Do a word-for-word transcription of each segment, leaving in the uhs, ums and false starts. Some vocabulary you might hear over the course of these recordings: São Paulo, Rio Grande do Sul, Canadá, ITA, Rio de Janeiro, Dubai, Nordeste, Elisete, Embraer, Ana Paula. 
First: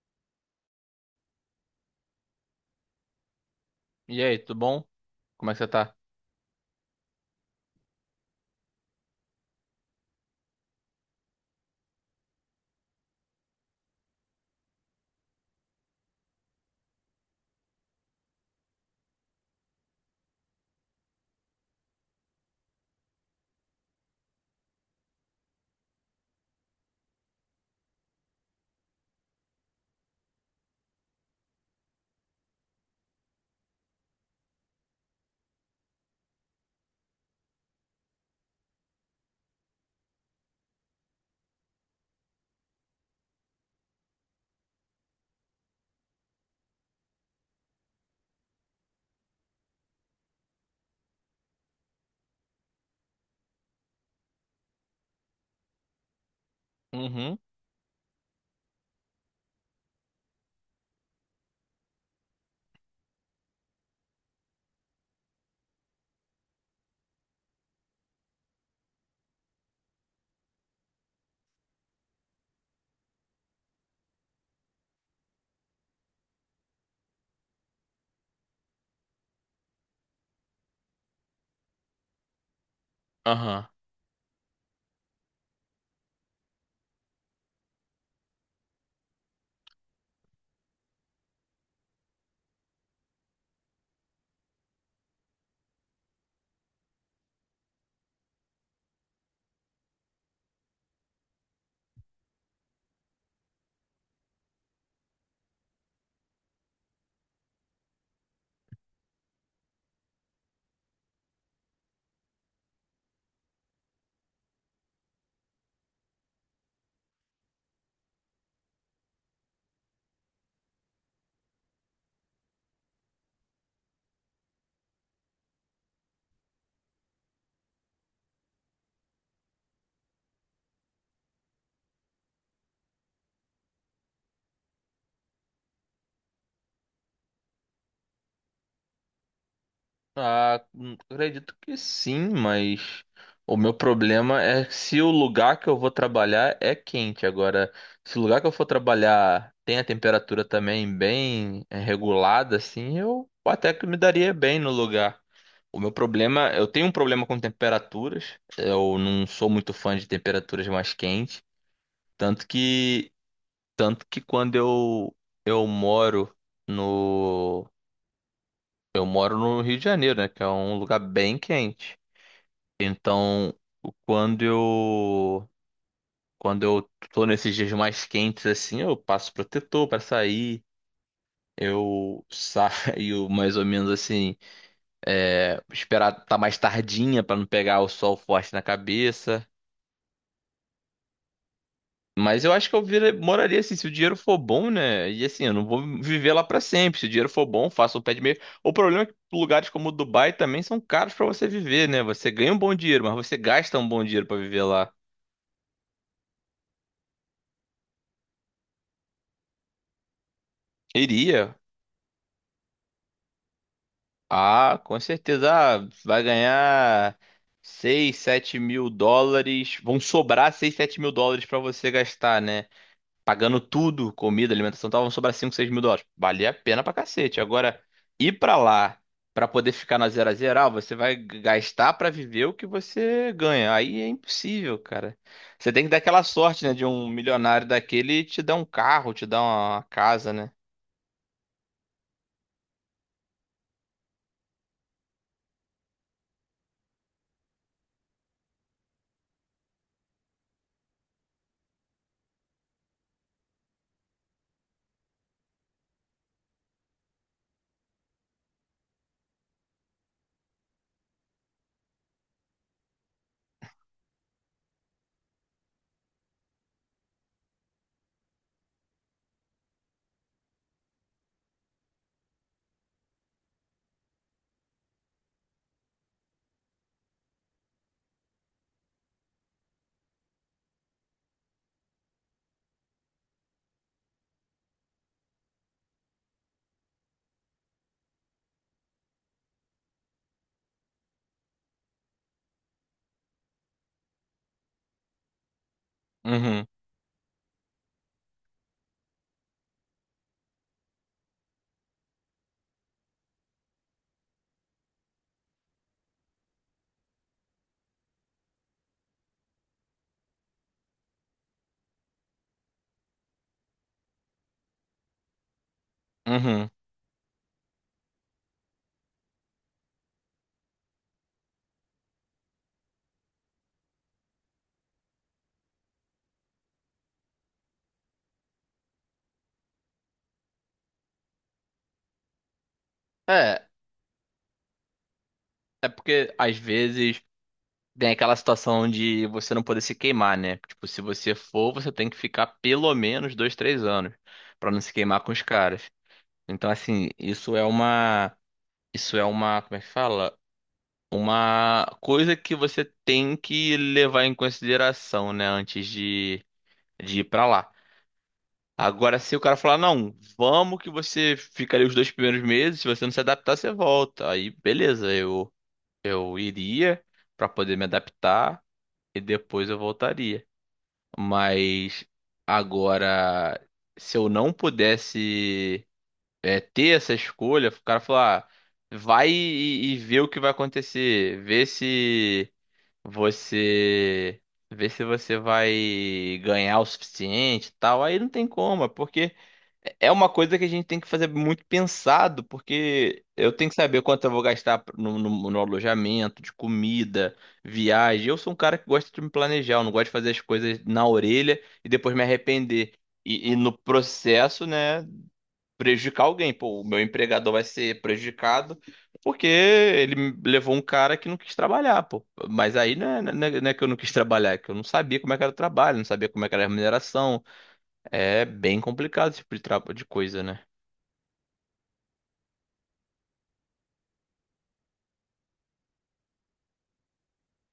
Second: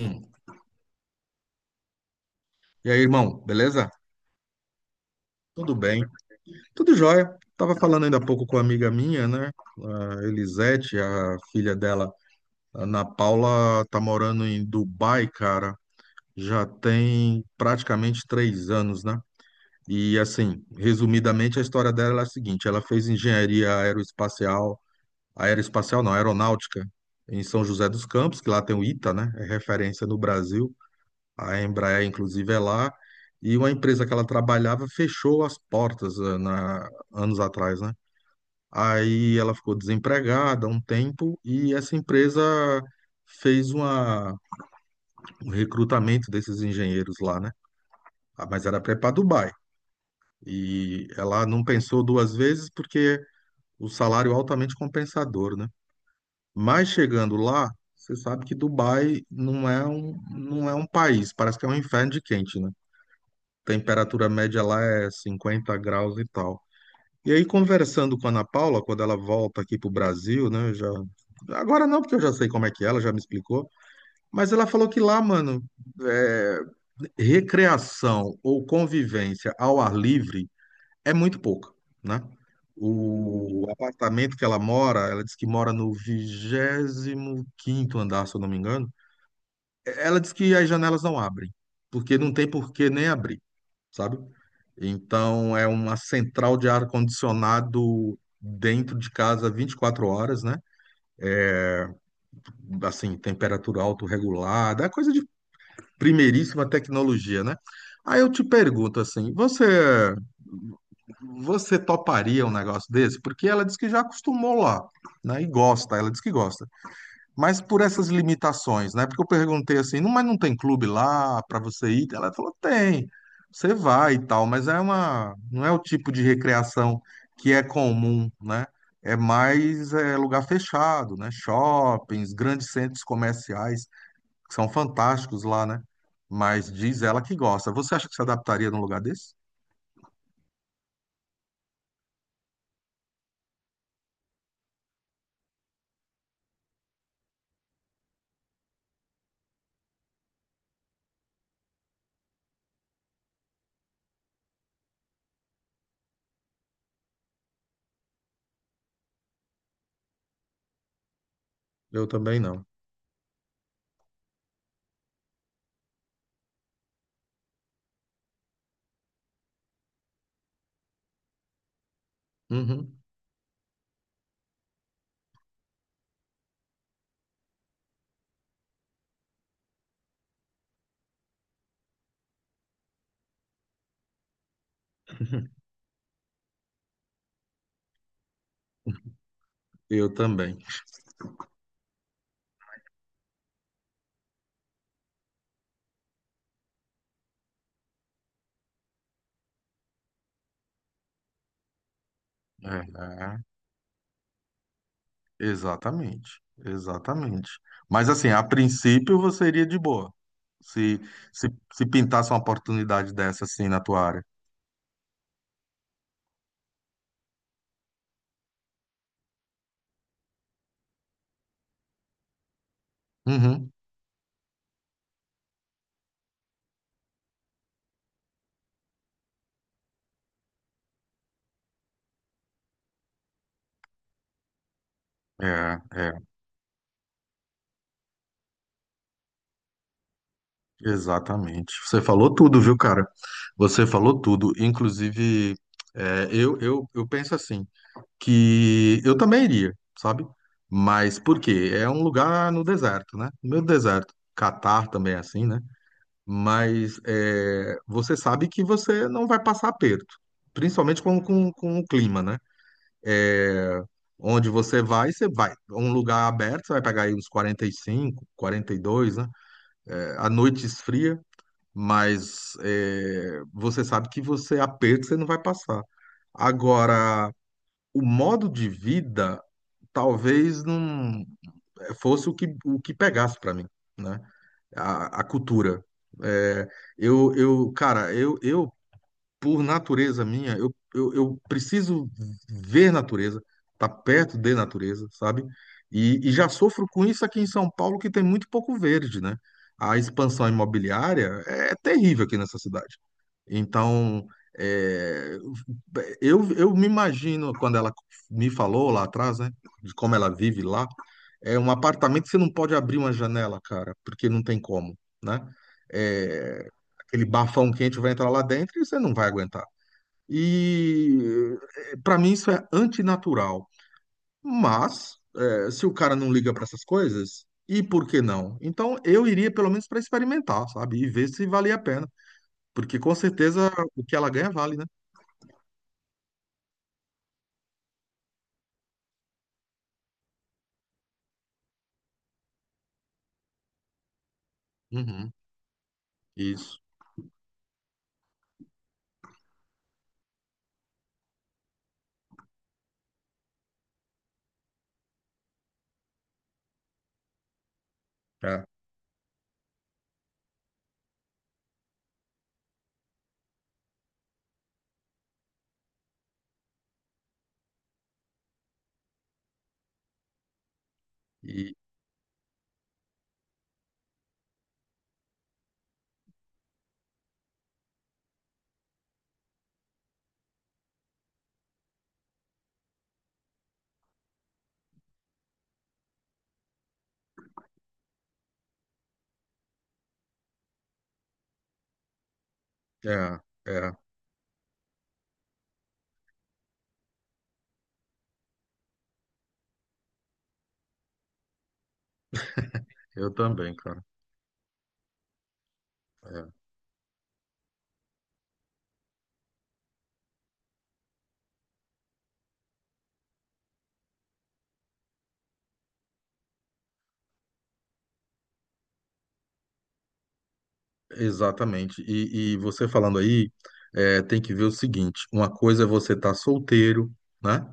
Hum. E aí, irmão, beleza? E aí, tudo bom? Como é que você Tudo tá? bem? Tudo jóia. Tava falando ainda há pouco com uma amiga minha, né? A Elisete, a filha dela, a Ana Paula, tá morando em Dubai, cara. Já tem praticamente três anos, né? E assim, resumidamente, a história dela é a seguinte: ela fez engenharia aeroespacial, aeroespacial não, aeronáutica, em São José dos Campos, que lá tem o ITA, né? É referência no Brasil. A Embraer, inclusive, é lá. E uma empresa que ela trabalhava fechou as portas eh, na, anos atrás, né? Aí ela ficou desempregada há um tempo e essa empresa fez uma, um recrutamento desses engenheiros lá, né? Ah, mas era para ir para Dubai. E ela não pensou duas vezes porque o salário é altamente compensador, né? Mas chegando Uhum. lá, você sabe que Dubai não é um, não é um país, parece que é um inferno de quente, né? Temperatura média lá é cinquenta graus e tal. E aí, conversando com a Ana Paula, quando ela volta aqui para o Brasil, né? eu Já... Agora não, porque eu já sei como é que é, ela já me explicou. Mas ela falou que lá, mano, é, recreação ou convivência ao ar livre é muito pouca, né? O Aham. apartamento que ela mora, ela disse que mora no vigésimo quinto andar, se eu não me engano. Ela diz que as janelas não abrem, porque não tem por que nem abrir, sabe? Então é uma central de ar-condicionado dentro de casa vinte e quatro horas, né? Assim, temperatura autorregulada, é coisa de primeiríssima tecnologia, né? Aí eu te pergunto assim, você você toparia um negócio desse? Porque ela diz que já acostumou lá, né? E gosta, ela diz que gosta. Mas por essas limitações, né? Porque eu perguntei assim, não, mas não tem clube lá para você ir? Ela falou, tem, você vai e tal, mas é uma, não é o tipo de recreação que é comum, né? É mais é, lugar fechado, né? Shoppings, grandes centros comerciais, que são fantásticos lá, né? Mas diz ela que gosta. Você acha que se adaptaria num lugar desse? Ah, hum, acredito que sim, mas o meu problema é se o lugar que eu vou trabalhar é quente. Agora, se o lugar que eu for trabalhar tem a temperatura também bem eh, regulada, assim, eu até que me daria bem no lugar. O meu problema, eu tenho um problema com temperaturas. Eu não sou muito fã de temperaturas mais quentes, Eu também tanto não. que tanto que quando eu eu moro no Eu moro no Rio de Janeiro, né? Que é um lugar bem quente. Uhum. Então, quando eu quando eu tô nesses dias mais quentes assim, eu passo protetor pra sair. Eu saio mais ou menos assim, é, esperar tá mais tardinha pra não pegar o sol forte na cabeça. Eu também. Mas eu acho que eu vira- moraria assim, se o dinheiro for bom, né? E assim, eu não vou viver lá pra sempre. Se o dinheiro for bom, faço o pé de meia. O problema é que lugares como Dubai também são caros pra você viver, né? Você ganha um bom dinheiro, mas você É. gasta um bom dinheiro pra viver lá. Exatamente, exatamente. Mas assim, a princípio você iria de boa, se, se, Iria? se pintasse uma oportunidade dessa assim na tua área. Ah, com certeza. Ah, vai ganhar seis, sete mil dólares. Vão sobrar seis, sete mil dólares pra você gastar, né? Pagando Uhum. tudo, comida, alimentação, estavam sobrar cinco seis mil dólares. Valia a pena pra cacete. Agora, ir pra lá pra poder ficar na zero a zero, ah, você vai g- gastar pra viver o que você ganha. Aí é impossível, cara. É, Você tem que dar é, aquela sorte, né, de um milionário daquele te dar um carro, te dar uma casa, né? exatamente. Você falou tudo, viu, cara? Você falou tudo. Inclusive, é, eu, eu, eu penso assim, que eu também iria, sabe? Mas por quê? É um lugar no deserto, né? No meio do deserto. Catar também é assim, né? Mas é, você sabe que você não vai passar aperto, principalmente com, com, com o clima, né? Eh, onde você vai, você vai. Um lugar aberto, você vai pegar aí uns quarenta e cinco, quarenta e dois, né? É, a noite esfria, mas é, você sabe que você aperto, você não vai passar. Agora, o modo de vida talvez não eh, fosse o que, o que pegasse para mim, né? A, a cultura. É, eu, eu, cara, eu, eu por natureza minha, eu, eu, eu preciso ver natureza, estar perto de natureza, sabe? E, e já Uhum, sofro com isso aqui em São Paulo, que tem muito pouco verde, né? A expansão imobiliária é é terrível aqui nessa cidade. Então, é, eu, eu me imagino, quando ela me falou lá atrás, né, de como ela vive lá, é um apartamento que você não pode abrir uma janela, cara, porque não tem como, né? É, uhum. aquele bafão quente vai entrar lá dentro e você não vai aguentar. E para mim isso é antinatural. Mas é, se o cara não liga para essas coisas, e por que não? Então eu iria pelo menos para experimentar, sabe? E ver se valia a pena. Porque com É, certeza o que ela ganha vale, né? é porque às vezes tem aquela situação de você não poder se queimar, né? Tipo, se você for, você tem que ficar pelo menos dois, três anos pra não se queimar Uhum, com os caras. Então, isso. assim, isso é uma, isso é uma, como é que fala? Uma coisa que você tem que levar em consideração, né, antes de, de ir pra lá. É. Agora, se o cara falar, não, vamos que você fica ali os dois primeiros meses, se você não se adaptar, você volta. Aí, beleza, eu, eu iria pra poder me adaptar e depois eu voltaria. E Mas agora, se eu não pudesse, é, ter essa escolha, o cara falar, ah, vai e, e vê o que vai acontecer, vê se você, vê se você vai ganhar o suficiente, e tal. Aí não tem como, é porque é uma coisa que a gente tem que fazer muito pensado, porque é, eu tenho que é. saber quanto eu vou gastar no, no- no alojamento, de comida, viagem. Eu sou um cara que gosta de me planejar, eu não gosto de fazer as coisas na orelha e depois me arrepender. Eu E, e também, no cara. processo, né, prejudicar alguém. É. Pô, o meu empregador vai ser prejudicado porque ele levou um cara que não quis trabalhar, pô. Mas aí não é, não é- não é que eu não quis trabalhar, é que eu não sabia como é que era o trabalho, não sabia como é que era a remuneração. É bem complicado esse tipo de, tra- de coisa, né? Exatamente. E, e você falando aí, é, tem que ver o seguinte: uma coisa é você estar solteiro, né?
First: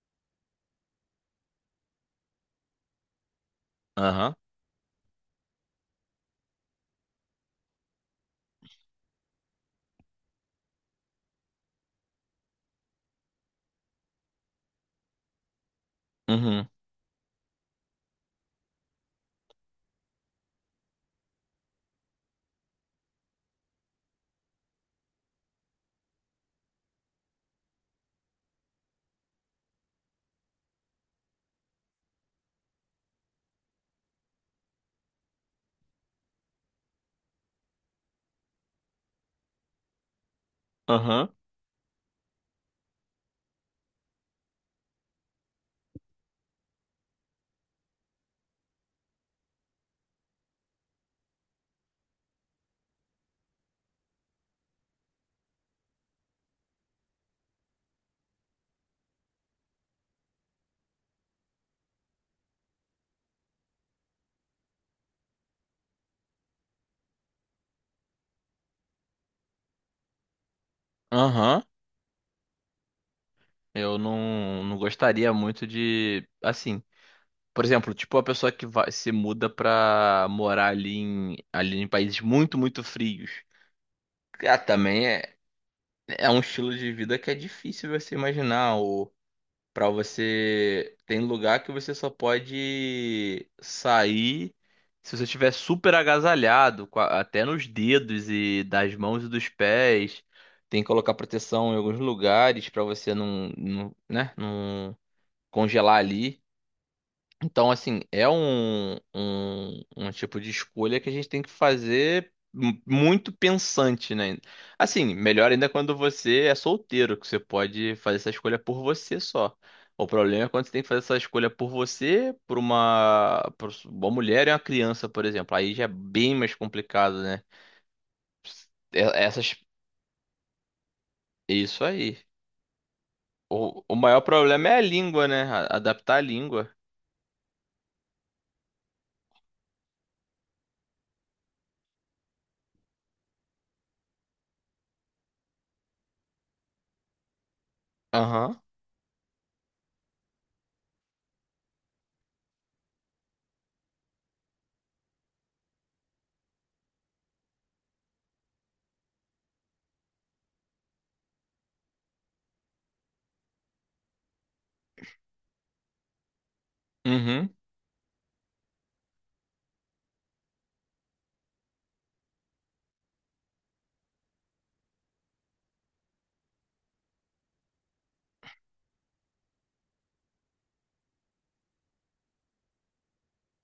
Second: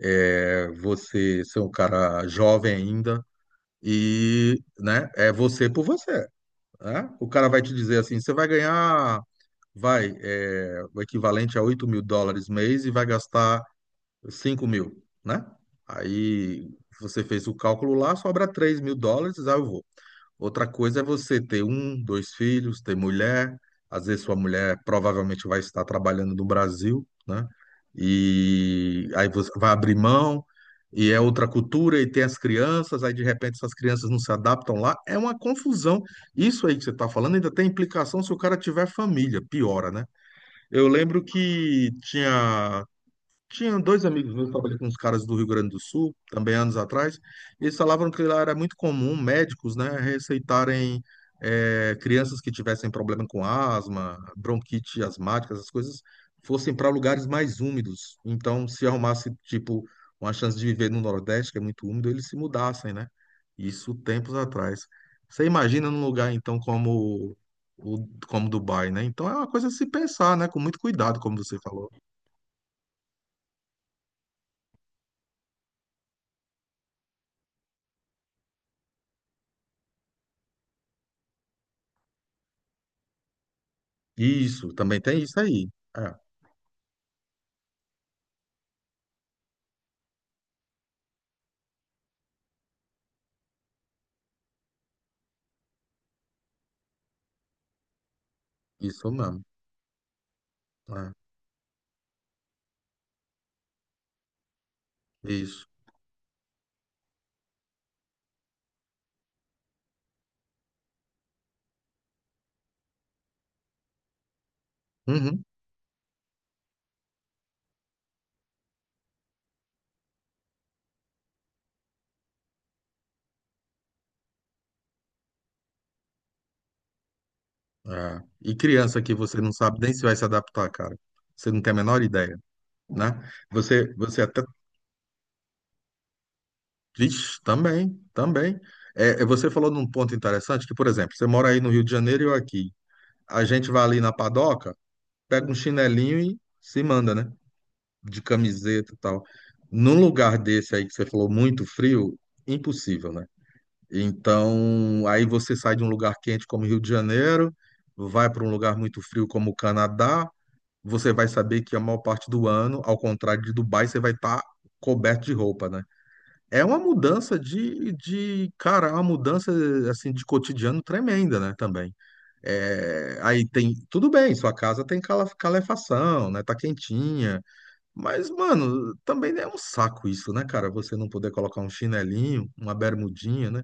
É, você ser um cara jovem ainda, Aham, e, né, é você por você, né? O cara vai te dizer assim: você vai ganhar, vai, é, o equivalente a oito mil dólares mês e vai gastar cinco mil, né? Aí uhum, você fez o cálculo lá, sobra três mil dólares, aí eu vou. Outra coisa é você ter um, dois filhos, ter mulher. Às vezes sua mulher provavelmente vai estar trabalhando no Brasil, né? E aí você vai abrir mão, e é outra cultura, e tem as crianças, aí de repente essas crianças não se adaptam lá. É uma confusão. Isso aí que você está falando ainda tem implicação se o cara tiver família, piora, né? Eu lembro aham, que tinha tinha dois amigos meus, trabalhei com uns caras do Rio Grande do Sul, também anos atrás, e eles falavam que lá era muito comum médicos, né, receitarem eh, crianças que tivessem problema com asma, bronquite asmática, essas coisas, fossem para lugares mais úmidos. Então, se arrumasse, tipo, uma chance de viver no Nordeste, que é muito úmido, eles se mudassem, né? Isso tempos atrás. Você imagina num lugar, então, como, o- como Dubai, né? Então, é uma coisa a se pensar, né, com muito cuidado, como você aham. falou. Eu não, não gostaria muito de, assim... Por exemplo, tipo a pessoa que vai, se muda pra morar ali em, ali em países muito, muito frios. Ah, Isso, também também tem é. isso aí. É, É um estilo de vida que é difícil você imaginar. Ou para você. Tem lugar que você só pode sair se você estiver super agasalhado, com a- até nos dedos e das isso mãos e mesmo. dos pés. Tem que É, colocar proteção em alguns lugares para você não, não, né, não isso. congelar ali. Então, assim, é um, um, um tipo de escolha que a gente tem que fazer mu- muito pensante, né? Assim, Uhum. melhor ainda quando você é solteiro, que você pode fazer essa escolha por você só. O problema é quando você tem que fazer essa escolha por você, por uma, por uma mulher e uma criança, por exemplo. Aí já é bem mais complicado, né? É. E criança É- que você não Essas, sabe nem se vai se adaptar, cara. Você não tem a isso menor aí. ideia, né? O, Você, o maior você até. problema é a língua, né? A- Adaptar a língua. Vixe, também, também. É, é, você falou num ponto interessante que, por exemplo, você mora aí no Rio de Janeiro e eu aqui. A gente vai ali na padoca, pega um chinelinho e se manda, né? De Aham. camiseta e tal. Num lugar desse aí que você falou muito frio, impossível, né? Então, aí você sai de um lugar quente como Rio de Janeiro, vai para um lugar muito frio como o Canadá, você vai saber que a maior parte do ano, ao contrário de Dubai, você vai estar coberto de roupa, né? É uma mudança Uhum. de, de, cara, é uma mudança assim de cotidiano tremenda, né? Também. É, aí tem, tudo bem, sua casa tem cala- calefação, né? Tá quentinha, mas mano, também é um saco isso, né, cara? Você não poder colocar um chinelinho, uma bermudinha, né?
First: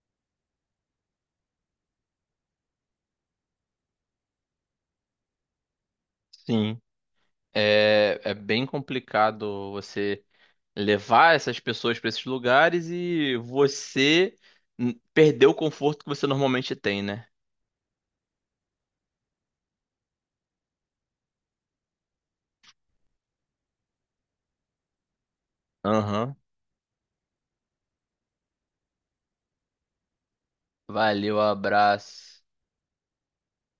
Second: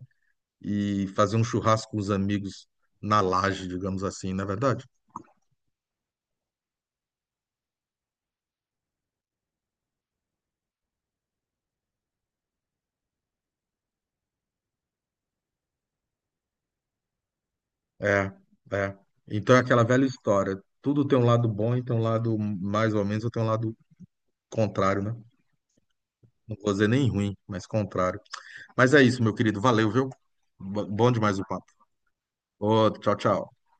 E fazer um churrasco com os amigos na laje, digamos assim, não é verdade? Sim. É, é bem complicado você levar essas pessoas para esses lugares e você n- perder o conforto que você normalmente tem, né? É, é. Então é aquela velha história. Tudo tem um lado bom e tem um lado mais ou menos, ou tem um lado contrário, né? Aham. Não vou dizer nem ruim, mas contrário. Mas é isso, meu querido. Valeu, viu? Bo- Bom demais Valeu, o papo. abraço. Ô, tchau, tchau.